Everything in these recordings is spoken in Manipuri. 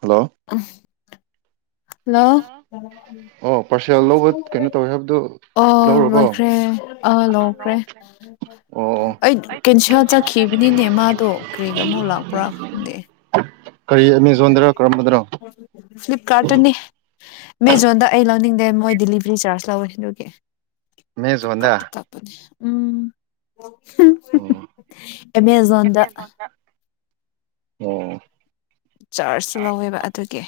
ꯍꯜꯂꯣ [unintelligible] ꯍꯜꯂꯣ ꯑꯣ ꯄꯥꯔꯁꯦꯜ ꯂꯧꯕ ꯀꯩꯅꯣ ꯇꯧꯋꯦ ꯍꯥꯏꯕꯗꯨ ꯑꯣ ꯂꯧꯔꯕꯣ ꯂꯣꯏꯈ꯭ꯔꯦ ꯑ ꯂꯧꯈ꯭ꯔꯦ ꯑꯣ ꯑꯣ ꯑꯩ ꯀꯦꯟꯁꯦꯜ ꯆꯠꯈꯤꯕꯅꯤꯅꯦ ꯃꯥꯗꯣ ꯀꯔꯤꯒꯤ ꯑꯃꯨꯛ ꯂꯥꯛꯄ꯭ꯔꯥ ꯈꯪꯗꯦ ꯀꯔꯤ ꯑꯦꯃꯦꯖꯣꯟꯗꯔꯣ ꯀꯔꯝꯕꯗꯅ‌ꯣ ꯐ꯭ꯂꯤꯞ ꯀꯥꯔꯠꯇꯅꯤ ꯃꯦꯖꯣꯟꯗ ꯑꯩ ꯂꯧꯅꯤꯡꯗꯦ ꯃꯣꯏ ꯗꯤꯂꯤꯚꯤꯔꯤ ꯆꯥꯔꯖ ꯂꯧꯋꯦ ꯑꯗꯨꯒꯤ ꯐ꯭ꯂꯤꯞ ꯀꯥꯔꯠꯇ ꯑꯦꯃꯦꯖꯣꯟꯗ ꯀꯛ ꯄꯅꯦ ꯎꯝ [unintelligible] ꯑꯦꯃꯦꯖꯣꯟꯗ ꯑꯣ ꯆꯥꯔꯖꯁꯨ ꯂꯧꯋꯦꯕ ꯑꯗꯨꯒꯤ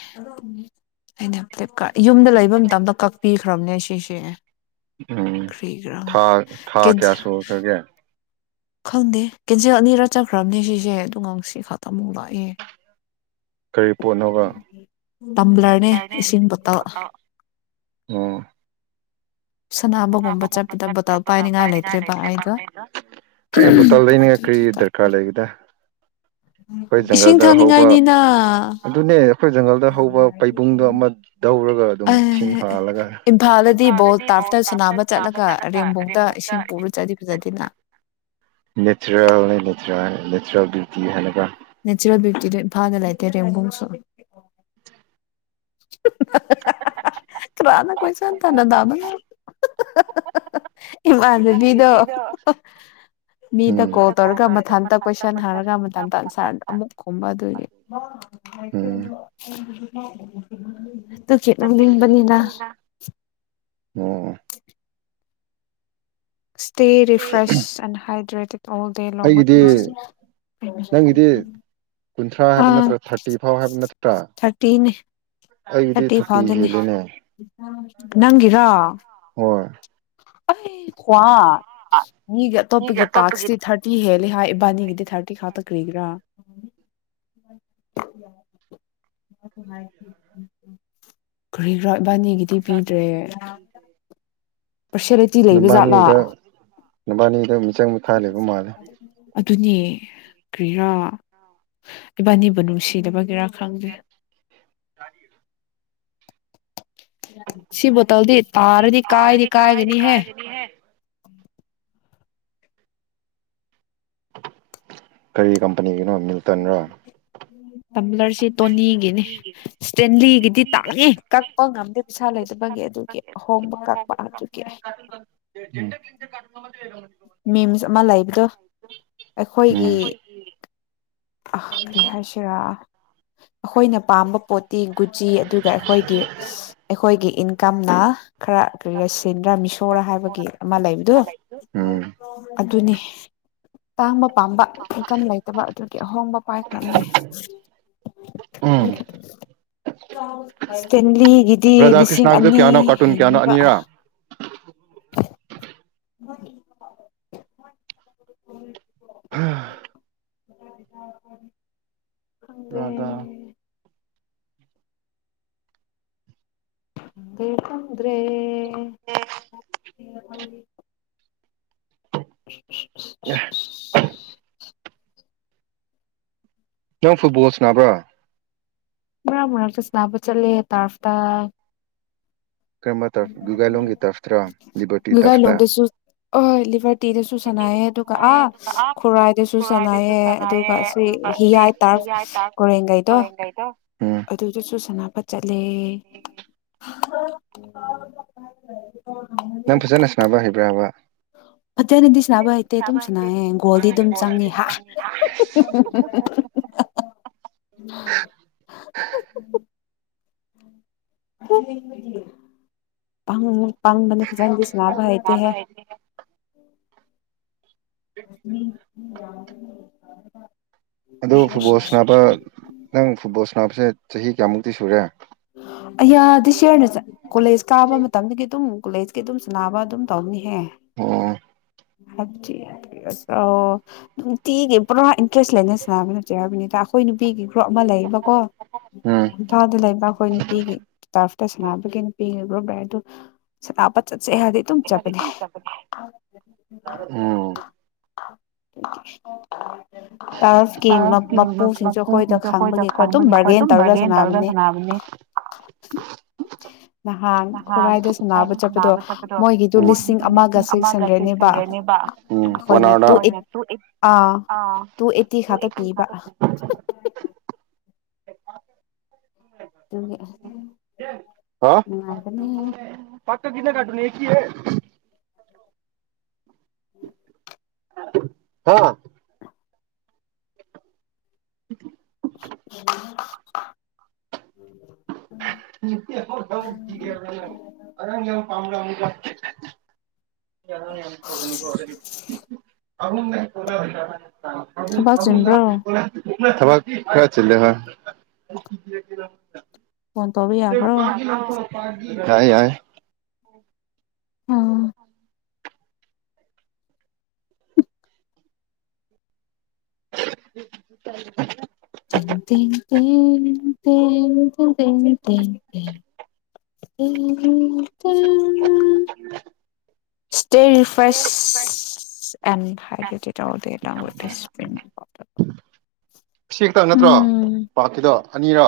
ꯑꯩꯅ ꯐ꯭ꯂꯤꯞꯀꯥꯔꯠ ꯌꯨꯝꯗ ꯂꯩꯕ ꯃꯇꯝꯗ ꯀꯛꯄꯤꯈ꯭ꯔꯕꯅꯦ ꯑꯁꯤꯁꯦ ꯎꯝ ꯀꯔꯤꯒꯤꯔꯥ ꯊꯥ ꯊꯥ ꯀꯤꯟꯁ ꯀꯌꯥ ꯁꯨꯈ꯭ꯔꯒꯦ ꯈꯪꯗꯦ ꯀꯦꯟꯁꯦꯜ ꯑꯅꯤꯔꯛ ꯆꯠꯈ꯭ꯔꯕꯅꯦ ꯁꯤꯁꯦ ꯑꯗꯨꯒ ꯉꯁꯤ ꯈꯛꯇ ꯑꯃꯨꯛ ꯂꯥꯛꯑꯦ ꯀꯔꯤ ꯄꯣꯠꯅꯣꯕ ꯇꯝꯕ꯭ꯂꯔꯅꯦ [unintelligible] ꯏꯁꯤꯡ ꯕꯣꯇꯜ ꯐ‌ꯣꯇ‌ꯣ ꯑꯣ ꯁꯅꯥꯕꯒꯨꯝꯕ ꯆꯠꯄꯗ ꯕꯣꯇꯜ ꯄꯥꯏꯅꯤꯡꯉꯥꯏ ꯂꯩꯇ꯭ꯔꯦꯕ ꯑꯩꯗꯣ ꯀꯔꯤ ꯕꯣꯇꯜ ꯂꯩꯅꯤꯡꯉꯥꯏ ꯀꯔꯤ ꯑꯗꯨꯒꯤ ꯀꯛ ꯗ꯭ꯔꯀꯥꯔ ꯂꯩꯒꯦꯗ ꯈꯣꯏ ꯏꯁꯤꯡ ꯖꯪꯒꯜꯗ ꯍꯧꯕ ꯊꯛꯅꯤꯡꯉꯥꯏꯅꯤꯅ ꯑꯗꯨꯅꯦ ꯑꯩꯈꯣꯏ ꯖꯪꯒꯜꯗ ꯍꯧꯕ ꯄꯩꯕꯨꯡꯗꯣ ꯑꯃ ꯗꯧꯔꯒ ꯑꯗꯨꯝ ꯏꯁꯤꯡ ꯑꯩ ꯍꯥꯥꯜꯂꯒ ꯏꯝꯐꯥꯜꯗꯗꯤ ꯕꯣꯜ ꯇꯥꯔꯐꯇ [unintelligible] ꯁꯥꯟꯅꯕ ꯅꯥꯕ ꯆꯠꯂꯒ ꯔꯦꯝꯕꯨꯡꯗ ꯔ‌ꯦꯝꯕꯨꯛꯇ ꯏꯁꯤꯡ ꯄꯨꯔ ꯆꯠꯂꯤ ꯐꯖꯗꯦꯅ ꯅꯦꯆꯔꯦꯜꯅ‌ꯦ ꯅꯦꯆꯔꯦꯜ ꯅꯦꯆꯔꯦꯜ ꯕ꯭ꯌꯨꯇꯤ ꯍꯥꯏꯅꯒ ꯅꯦꯆꯔꯦꯜ ꯕ꯭ꯌꯨꯇꯤꯗ‌ꯣ ꯏꯝꯐꯥꯟꯗ ꯂꯩꯥꯇꯦ ꯔꯦꯝꯕꯨꯡꯁꯨ [unintelligible] ꯀꯔꯥꯅ ꯀꯣꯏꯆꯥꯟ [unintelligible] ꯊꯗꯅ ꯏꯃꯥꯟꯅꯕꯤꯗꯣ ꯃꯤꯗ ꯎꯝ ꯀꯣꯜ ꯇꯧꯔꯒ ꯃꯊꯟꯇ ꯀꯣꯏꯁꯟ ꯍꯔꯒ ꯃꯊꯟꯇ ꯑꯟꯁ꯭ꯔ ꯑꯃꯨꯛ ꯈꯨꯝꯕ ꯑꯗꯨꯒꯤ [inaudible] [unintelligible] ꯇꯨꯒꯤ ꯅ‌ꯣꯡꯅꯤꯡꯕꯅꯤꯗ ꯑꯣ ꯏ꯭ꯇ‌ꯦꯔꯤꯐ꯭ꯔꯦꯁ ꯑꯦꯟ ꯍꯥꯏꯗ꯭ꯔꯗꯤꯠ ꯑꯣꯜ ꯗꯦ ꯂꯣꯡ ꯑꯩꯒꯤꯗꯤ ꯋꯤꯛꯅꯦꯁ ꯅꯪꯒꯤꯗꯤ [unintelligible] ꯀꯨꯟꯊ꯭ꯔꯥ ꯍꯥꯏꯕ ꯅꯠꯇ꯭ꯔꯥ ꯊꯥꯔꯇꯤ ꯐꯥꯎ ꯍꯥꯏꯕ ꯅꯠꯇ꯭ꯔꯥ ꯊꯥꯔꯇꯤꯅ‌ꯦ ꯑꯩꯒꯤꯗꯤ ꯊꯥꯔꯇꯤ ꯍꯦꯜꯂ‌ꯦꯅꯦ ꯅꯪꯒꯤꯔꯣ ꯍꯣꯏ ꯑꯩ ꯈ꯭ꯋꯥ ꯃꯤꯒꯤ ꯑꯇꯣꯞꯄꯒꯤ ꯇꯥꯛꯁꯇꯤ ꯊꯥꯔꯇꯤ ꯍꯦꯜꯂ‌ꯦ ꯍꯥꯏ ꯏꯕꯥꯅꯤꯒꯤꯗꯤ ꯊꯥꯔꯇꯤ ꯈꯛꯇ ꯀꯔꯤꯒꯤꯔꯥ [inaudible] [inaudible] ꯀꯔꯤꯔꯥ ꯏꯕꯥꯅꯤꯒꯤꯗꯤ ꯄꯤꯗ꯭ꯔꯦ [inaudible] ꯄꯥꯔꯁꯦꯂꯤꯇꯤ ꯂꯩꯕ ꯖꯥꯠꯂꯥ ꯅꯨꯕꯥꯅꯤꯗ, ꯅꯨꯕꯥꯅꯤꯗ ꯃꯤꯆꯪ ꯃꯤꯈꯥꯏꯂꯩꯕ ꯃꯥꯜꯂꯦ꯫ ꯑꯗꯨꯅꯦ ꯀ꯭ꯔꯤꯔꯥ꯫ ꯏꯕꯥꯟꯅꯤꯕꯨ ꯅꯨꯡꯁꯤꯗꯕꯒꯤꯔꯥ ꯈꯪꯗꯦ꯫ [unintelligible] ꯁꯤ ꯕꯣꯇꯜꯗꯤ ꯇꯥꯔꯗꯤ ꯀꯥꯏꯅꯗꯤ ꯀꯥꯏꯒꯅꯤꯍꯦ꯫ ꯀꯔꯤ ꯀꯝꯄꯅꯤꯒꯤꯅꯣ ꯃꯤꯜ ꯇꯝꯕ꯭ꯂꯔ ꯁꯤ ꯇꯣꯅꯤꯒꯤꯅꯤ ꯏꯁꯇꯦꯟꯂꯤꯒꯤꯗꯤ ꯇꯥꯛꯉꯦ ꯀꯛꯄ ꯉꯝꯗꯦ ꯄꯩꯁꯥ ꯂꯩꯗꯕꯒꯤ ꯑꯗꯨꯒꯤ꯫ ꯑꯍꯣꯡꯕ ꯀꯛꯄ ꯑꯗꯨꯒꯤ꯫ [unintelligible] ꯃꯤꯝꯁ ꯑꯃ ꯂꯩꯕꯗꯣ ꯑꯩꯈꯣꯏꯒꯤ, ꯎꯝ ꯀ꯭ꯔꯤ ꯍꯥꯏꯁꯤꯔ, ꯑꯩꯈꯣꯏꯅ ꯄꯥꯝꯕ ꯄꯣꯠꯇꯤ ꯒꯨꯠꯖꯤ ꯑꯗꯨꯒ ꯑꯩꯈꯣꯏꯒꯤ ꯑꯩꯈꯣꯏꯒꯤ ꯏꯟꯀꯝꯅ ꯈꯔ ꯀꯔꯤꯔꯥ ꯁꯦꯟꯗ꯭ꯔꯥ ꯃꯤꯁꯣꯔꯣꯔꯥ ꯍꯥꯏꯕꯒꯤ ꯑꯃ ꯂꯩꯕꯗꯣ ꯎꯝ ꯑꯗꯨꯅꯤ꯫ ꯇꯥꯡꯕ ꯄꯥꯝꯕ ꯏꯟꯀꯝ ꯂꯩꯇꯕ ꯑꯗꯨꯒꯤ ꯑꯍꯣꯡꯕ ꯎꯄꯥꯏ ꯈꯔꯝꯅꯦ꯫ ꯎꯝ [inaudible] ꯏꯁꯇꯦꯟꯂꯤꯒꯤꯗꯤ ꯔꯙꯥ ꯂꯤꯁꯤꯡ ꯀ꯭ꯔꯤꯁꯅꯒꯤꯗꯣ ꯑꯅꯤ ꯀꯌꯥꯅꯣ ꯀꯥꯔꯇꯨꯟ ꯀꯌꯥꯅꯣ ꯍꯦꯟꯂꯦꯕ꯫ ꯑꯅꯤꯔꯥ [inaudible] [unintelligible] [inaudible] ꯈꯪꯗ꯭ꯔꯦ [unintelligible] [unintelligible] [inaudible] [inaudible] ꯅꯪ ꯐꯨꯠꯕꯣꯜ ꯁꯅꯕ꯭ꯔꯣ? ꯃꯔꯛ ꯃꯔꯛꯇ ꯁꯅꯥꯕ ꯆꯠꯂꯦ ꯇꯥꯞꯁꯇ꯫ ꯀꯔꯝꯕ ꯇꯔꯐ ꯒꯨꯒꯥꯏꯂꯣꯡꯒꯤ ꯇꯔꯐꯇꯔꯥ ꯂꯤꯕꯔꯇꯤ ꯂꯥꯒꯥꯏ ꯇꯔꯐꯇ ꯂꯣꯡꯗꯁꯨ꯫ ꯍꯣꯏ ꯂꯤꯚꯔꯇꯤꯗꯁꯨ ꯁꯥꯟꯅꯥꯏꯑꯦ ꯑꯗꯨꯒ ꯑꯥ ꯈꯨꯔꯥꯏꯗꯁꯨ ꯁꯥꯟꯅꯥꯏꯌꯦ ꯑꯗꯨꯒ ꯍꯤꯌꯥꯥꯏ ꯇꯥꯔꯐ ꯀꯣꯔꯦꯡꯒꯩꯗꯣ꯫ ꯎꯝ ꯑꯗꯨꯗꯁꯨ ꯁꯅꯕ ꯆꯠꯂꯦ꯫ ꯅꯪ ꯐꯖꯅ ꯁꯥꯟꯅꯕ ꯍꯩꯕ꯭ꯔꯕ? ꯐꯖꯅꯗꯤ ꯁꯥꯟꯅꯕ ꯍꯩꯇꯦ ꯑꯗꯨꯝ ꯁꯅꯥꯕ ꯁꯥꯟꯅꯩꯌꯦ ꯒꯣꯜꯗꯤ ꯍꯩꯇꯦ ꯕꯣꯜ ꯗꯤ ꯆꯪꯉꯦ ꯑꯗꯨꯝ ꯍꯥ ꯇꯝꯃꯤꯕ꯫ [inaudible] [inaudible] [inaudible] ꯄꯥꯡ ꯄꯥꯡꯕꯅꯤ ꯐꯖꯅꯗꯤ ꯁꯅꯥꯕ ꯍꯩꯇꯦꯍꯦ꯫ [unintelligible] ꯑꯗꯣ ꯐꯨꯠꯕꯣꯜ ꯁꯅꯕ ꯅꯪ ꯐꯨꯠꯕꯣꯜ ꯁꯅꯕꯁꯦ ꯆꯍꯤ ꯀꯌꯥꯃꯨꯛꯇꯤ ꯁꯨꯔꯦ? ꯑꯌꯥ ꯗꯤꯁꯤꯌꯔꯗ ꯆꯠ ꯀꯣꯂꯦꯖ ꯀꯥꯕ ꯃꯇꯝꯗꯒꯤ ꯑꯗꯨꯝ ꯀꯣꯂꯦꯖꯀꯤ ꯑꯗꯨꯝ ꯁꯟꯅꯕ ꯑꯗꯨꯝ ꯇꯧꯕꯅꯤꯍꯦ꯫ ꯑꯣ ꯑꯣ ꯅꯨꯡꯇꯤꯒꯤ ꯄꯨꯔꯥ ꯀ꯭ꯔꯦꯁ ꯂꯩꯅꯤꯁ ꯅꯕ ꯅꯠꯇꯦ ꯍꯥꯏꯕꯅꯤꯗ ꯑꯩꯈꯣꯏ ꯅꯨꯄꯤꯒꯤ ꯒ꯭ꯔꯨꯞ ꯑꯃ ꯂꯩꯌꯦꯕꯀꯣ ꯎꯝ ꯏꯝꯐꯥꯜꯗ ꯂꯩꯕ꯫ ꯑꯩꯈꯣꯏ ꯅꯨꯄꯤꯒꯤ ꯇꯔꯐꯇ ꯁꯥꯟꯅꯕꯒꯤ ꯅꯨꯄꯤꯒꯤ ꯒ꯭ꯔꯨꯞ ꯂꯩ ꯑꯗꯨ ꯁꯥꯟꯅꯕ ꯆꯠꯁꯦ ꯍꯥꯏꯗꯤ ꯎꯝ [unintelligible] [unintelligible] ꯇꯔꯛꯀꯤ ꯃꯄꯨꯁꯤꯡꯁꯦ ꯑꯩꯈꯣꯏꯗ ꯈꯥꯡꯕꯒꯤꯀꯣ ꯑꯗꯨꯝ ꯕꯥꯔꯒꯦꯟ ꯇꯧꯔꯒ ꯁꯥꯟꯅꯕꯅꯦ [unintelligible] ꯅꯍꯥꯟ ꯈꯨꯔꯥꯏꯗ ꯁꯥꯟꯅꯕ ꯀꯗꯥꯏꯗ ꯁꯅꯥꯕ ꯆꯠꯄꯗꯣ ꯃꯣꯏꯒꯤꯗꯨ ꯃꯣꯏꯅꯤꯁꯨ ꯂꯤꯁꯤꯡ ꯁꯤꯛꯁ ꯑꯃꯒ ꯍꯟꯗ꯭ꯔꯦꯗꯅꯦꯕ ꯆꯦꯛꯁꯟꯈ꯭ꯔꯅꯦꯕ ꯎꯝ ꯑꯩꯈꯣꯏꯅ ꯄꯣꯅꯥꯔꯗ ꯇꯨ ꯑꯩꯠ ꯑꯥ ꯇꯨ ꯑꯦꯠꯇꯤ ꯈꯠꯇ ꯄꯤꯕ ꯑꯗꯨꯒꯤ ꯍꯥ ꯅꯨꯡꯉꯥꯏꯕꯅ‌ꯦ [unintelligible] [inaudible] ꯍꯥ [inaudible] [unintelligible] [inaudible] [unintelligible] ꯌꯥꯝ ꯌꯥꯝ ꯇꯧꯒꯅꯨꯀꯣ ꯊꯕꯛ ꯆꯤꯟꯕ꯭ꯔꯣ [unintelligible] ꯊꯕꯛ ꯈꯔ ꯆꯤꯜꯂꯦ ꯍ‌ꯣꯏ ꯐꯣꯟ ꯇꯧꯕꯤ ꯌꯥꯏ ꯌꯥꯏ ꯑ‌ꯣ [unintelligible] ꯇꯤꯡ ꯇꯤꯡ ꯇꯤꯡ ꯇꯤꯡ ꯇꯤꯡ ꯇꯤꯡ [unintelligible] [unintelligible] ꯁꯇꯦꯞ [unintelligible] ꯁꯤ ꯈꯛꯇꯪ ꯅꯠꯇ꯭ꯔꯣ ꯄꯥꯛꯀꯤꯗ ꯑꯅꯤꯔꯣ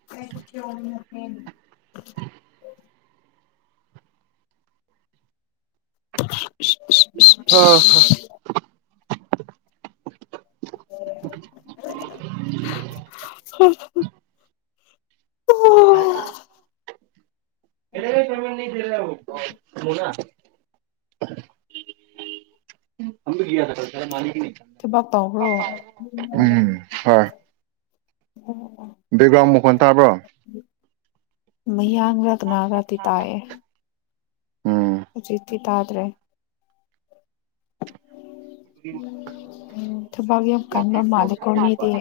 [unintelligible] [unintelligible] ꯑꯥ ꯍ [unintelligible] [unintelligible] [unintelligible] ꯇꯧꯕ꯭ꯔꯣ ꯃꯌꯥꯡꯂ [unintelligible] ꯎꯝ ꯍꯣꯏ [unintelligible] ꯕꯦꯛꯒ꯭ꯔꯥꯎꯟ ꯃꯈꯣꯟ ꯇꯥꯕ꯭ꯔꯣ ꯃꯌꯥꯡꯔ ꯀꯅꯥꯔꯗꯤ ꯇꯥꯏꯑꯦ ꯎꯝ ꯍꯧꯖꯤꯛꯇꯤ ꯇꯥꯗ꯭ꯔꯦ ꯎꯝ ꯊꯕꯛ ꯌꯥꯝ ꯀꯟꯕ ꯃꯥꯂꯦꯀꯣ ꯃꯤꯗꯤ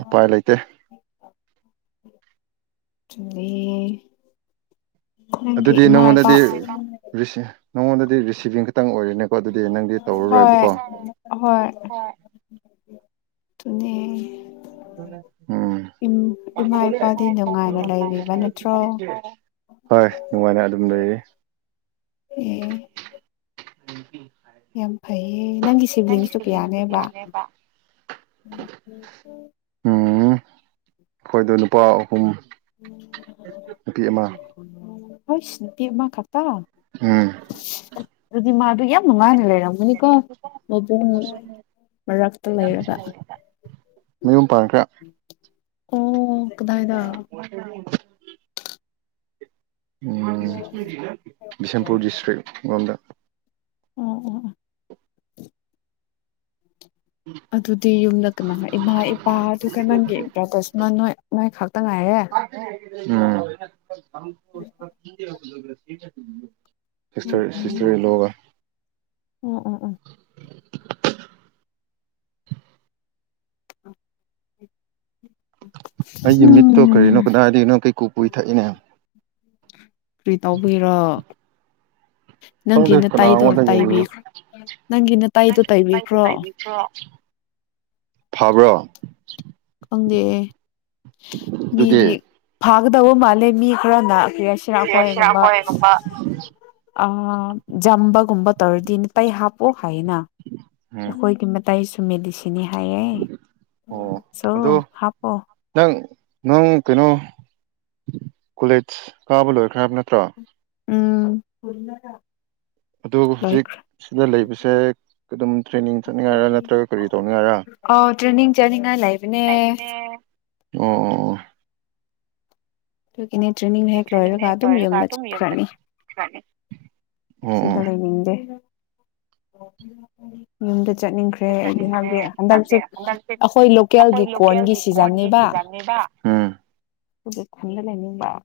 ꯎꯄꯥꯏ ꯂꯩꯇꯦ ꯆꯤꯡꯅꯩꯌ‌ꯦ ꯅꯪꯒꯤ ꯑꯗꯨꯗꯤ ꯏꯃꯥ ꯏꯄꯥ ꯅꯪꯉꯣꯟꯗꯗꯤ ꯔꯤꯁꯤ ꯅꯪꯉꯣꯟꯗꯗꯤ ꯔꯤꯁꯤꯚꯤꯡ ꯈꯛꯇꯪ ꯑꯣꯏꯔꯦꯅꯦ ꯀꯣ ꯑꯗꯨꯗꯤ ꯅꯪꯗꯤ ꯇꯧꯔꯔꯣꯏꯕꯀꯣ ꯇꯨꯅꯦ ꯎꯝ ꯏꯃꯥ ꯏꯄꯥꯗꯤ ꯅꯨꯡꯉꯥꯏꯅ ꯂꯩꯔꯤꯕ ꯅꯠꯇ꯭ꯔꯣ [unintelligible] ꯍꯣꯏ ꯅꯨꯡꯉꯥꯏꯅ ꯑꯗꯨꯝ ꯂꯩꯔꯤ ꯎꯝ [unintelligible] ꯌꯥꯝ ꯐꯩꯌꯦ ꯅꯪꯒꯤ ꯁꯤꯕ꯭ꯂꯤꯡꯁꯇꯨ ꯀꯌꯥꯅꯦꯕ ꯎꯝ ꯑꯩꯈꯣꯏꯗꯣ ꯅꯨꯄꯥ ꯑꯍꯨꯝ ꯅꯨꯄꯤ ꯑꯃ ꯍꯥꯏꯁ ꯅꯨꯄꯤ ꯑꯃꯥ ꯈꯛꯇ ꯎꯝ ꯑꯗꯨꯗꯤ ꯃꯥꯗꯨ ꯌꯥꯝ ꯅꯨꯡꯉꯥꯏꯅ ꯂꯩꯔꯝ ꯅꯤꯀꯣ ꯃꯕꯨꯡ ꯃꯔꯛꯇ ꯂꯩꯔꯒ ꯃꯌꯨꯝ ꯄꯥꯟꯈ꯭ꯔꯦ ꯑꯣ ꯀꯗꯥꯏꯗ ꯎꯝ ꯕꯤꯁꯦꯟꯄꯨꯔ ꯗꯤꯁꯇ꯭ꯔꯤꯛ ꯔꯣꯝꯗ ꯑꯣ ꯑꯣ ꯑꯗꯨꯗꯤ ꯌꯨꯝꯗ ꯀꯅꯥ ꯏꯃꯥ ꯏꯄꯥꯗꯨ ꯑꯗꯨꯒ ꯅꯪꯒꯤ ꯕ꯭ꯔꯥꯗꯔꯁ ꯅꯣꯏ ꯅꯣꯏ ꯈꯛꯇ ꯉꯥꯏꯔꯦ ꯎꯝ ꯌꯥꯝ ꯁꯤꯁꯇ꯭ꯔ ꯁꯤꯁꯇ꯭ꯔ ꯏꯟꯂꯣꯒꯥ ꯎꯝ ꯎꯝ ꯎꯝ [inaudible] ꯑꯩꯒꯤ ꯃꯤꯠꯇꯣ ꯀꯔꯤꯅꯣ ꯎꯝ ꯀꯗꯥꯏꯗꯒꯤꯅꯣ ꯀꯩꯀꯨ ꯀꯨꯏ ꯊꯛꯏꯅꯦ ꯀꯔꯤ ꯇꯧꯕꯒꯤꯔꯣ ꯅꯪꯒꯤ ꯈꯪꯗꯦ ꯅꯇꯩꯗꯣ ꯀꯅꯥꯉꯣꯟꯗ ꯌꯦꯡꯕꯤꯌꯨ ꯇꯥꯏꯕꯤꯈ꯭ꯔꯣ ꯅꯪꯒꯤ ꯅꯇꯩꯗꯣ ꯇꯩꯕꯤꯈ꯭ꯔꯣ ꯐꯕ꯭ꯔꯣ ꯈꯪꯗꯦ ꯃꯤꯗꯤ ꯑꯗꯨꯗꯤ ꯐꯥꯒꯗꯕ ꯃꯥꯜꯂꯦ ꯃꯤ ꯈꯔꯅꯥ ꯑꯩꯀꯣꯏꯒꯨꯝꯕ ꯑꯥ ꯖꯝꯕꯒꯨꯝꯕ ꯇꯧꯔꯗꯤ ꯃꯥꯇꯩ ꯍꯥꯞꯄꯣ ꯍꯥꯏꯌꯦꯅ ꯎꯝ ꯑꯩꯈꯣꯏꯒꯤ ꯃꯇꯩꯁꯨ ꯃꯦꯗꯤꯁꯤꯟꯅꯤ ꯍꯥꯏꯌꯦ ꯑꯣ ꯁꯣ ꯑꯗꯣ ꯍꯥꯞꯄꯣ ꯅꯪ ꯅꯪ ꯀꯩꯅꯣ ꯀꯣꯂꯦꯖ ꯀꯥꯕ ꯂꯣꯏꯈ꯭ꯔꯦ ꯍꯥꯏꯕ ꯅꯠꯇ꯭ꯔꯣ ꯎꯝ ꯑꯗꯨ ꯍꯧꯖꯤꯛ ꯂꯣꯏꯈ꯭ꯔꯦ ꯁꯤꯗ ꯂꯩꯕꯁꯦꯝ ꯑꯗꯨꯝ ꯇ꯭ꯔꯦꯅꯤꯡ ꯆꯠꯅꯤꯉꯥꯏꯔ ꯅꯠꯇ꯭ꯔꯒ ꯀꯔꯤ ꯇꯧꯅꯤꯉꯥꯏꯔ ꯑꯣ ꯇ꯭ꯔꯦꯅꯤꯡ ꯆꯠꯅꯤꯉꯥꯏ ꯂꯩꯕꯅꯦ ꯑꯣ ꯑꯣ ꯑꯣ ꯑꯗꯨꯒꯤꯅꯦ ꯇ꯭ꯔꯦꯅꯤꯡ ꯍꯦꯛ ꯂꯣꯏꯔꯒ ꯑꯗꯨꯝ ꯌꯨꯝꯗ ꯆꯠꯈ꯭ꯔꯅꯤ ꯑꯣ ꯑꯣ ꯁꯤꯗꯥ ꯑꯣ ꯂꯩꯅꯤꯡꯗꯦ ꯌꯨꯝꯗ ꯆꯠꯅꯤꯡꯈ꯭ꯔꯦ ꯑꯩꯗꯤ ꯍꯥꯏꯕꯗꯤ ꯍꯟꯗꯛꯁꯦ ꯑꯩꯈꯣꯏ ꯂꯣꯀꯦꯜꯒꯤ ꯀꯣꯔꯟꯒꯤ ꯁꯤꯖꯟꯅꯤꯕ ꯎꯝ ꯈꯨꯜꯗꯥ ꯂꯩꯅꯤꯡꯕ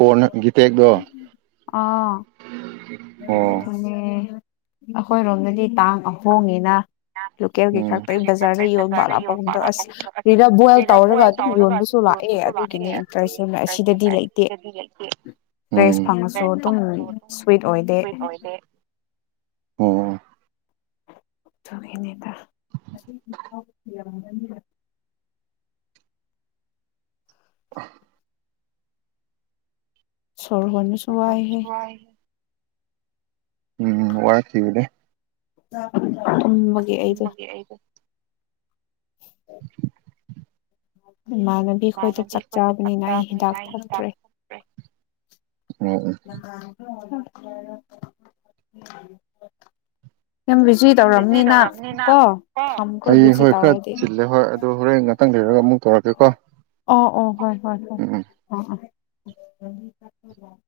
ꯀꯣꯟꯅ ꯒꯤꯇꯦꯛꯗꯣ ꯑꯥ ꯑꯗꯨꯅꯦ ꯑꯩꯈꯣꯏꯔꯣꯝꯗꯗꯤ ꯇꯥꯡ ꯑꯍꯣꯡꯉꯤꯅ ꯂꯣꯀꯦꯜꯒꯤ ꯎꯝ ꯈꯛꯇꯒꯤ ꯕꯖꯥꯔꯒ ꯌꯣꯟꯕ ꯑꯂꯥꯞꯄꯒꯨꯝꯗ ꯑꯁꯤꯗ ꯕꯣꯏꯜ ꯇꯧꯔꯒ ꯑꯗꯨꯝ ꯌꯣꯟꯕꯁꯨ ꯂꯥꯛꯑꯦ ꯑꯗꯨꯒꯤꯅꯤ ꯏꯟꯇꯔꯦꯁꯁꯨ ꯑꯁꯤꯗꯗꯤ ꯂꯩꯇꯦ ꯔꯦꯁ꯭ꯠ ꯐꯪꯉꯁꯨ ꯑꯗꯨꯝ ꯁ꯭ꯋꯤꯠ ꯑꯣꯏꯗꯦ [unintelligible] ꯑꯣꯏꯗꯦ ꯎꯝ ꯑꯗꯨꯒꯤꯅꯤꯗ [unintelligible] [inaudible] ꯁꯣꯔꯍꫭꯟꯅꯤ ꯁꫭꯔꯍꫭꯟꯕꯁꯨ ꯋꯥꯏ ꯎꯝ ꯋꯥꯔꯁꯤꯕꯨꯅꯦ ꯇꯨꯝꯃꯒꯦ ꯑꯩꯗꯣ [inaudible] ꯏꯃꯥꯟꯅꯕꯤꯈꯣꯏꯗ ꯆꯥꯛ ꯆꯥꯕꯅꯤꯅ ꯑꯩ ꯍꯤꯗꯥꯛ ꯊꯛꯇ꯭ꯔꯦ꯫ [unintelligible] [unintelligible] ꯌꯥꯝ ꯅꯪ ꯕꯤꯖꯤ ꯇꯧꯔꯝꯅꯤꯅ ꯇꯧꯔꯕꯅꯤꯅ ꯀꯣ ꯀꫭ ꯊꯝꯈ꯭ꯔꯣ ꯑꯩ ꯕꯤꯖꯤ ꯍꯣꯏ ꯈꯔ ꯇꯧꯔꯗꯤ ꯆꯤꯜꯂꯦ ꯍꯣꯏ ꯑꯗꯨ ꯍꯣꯔꯦꯟ ꯉꯛ ꯇꯪ ꯂꯩꯔꯒ ꯑꯃꯨꯛ ꯇꯧꯔꯛꯀꯦꯀꯣ꯫ ꯑꯣ ꯑꯣ ꯍꯣꯏ ꯍꯣꯏ ꯍꫭꯏ ꯎꯝ ꯎꯝ ꯑꫭ ꯑꫭ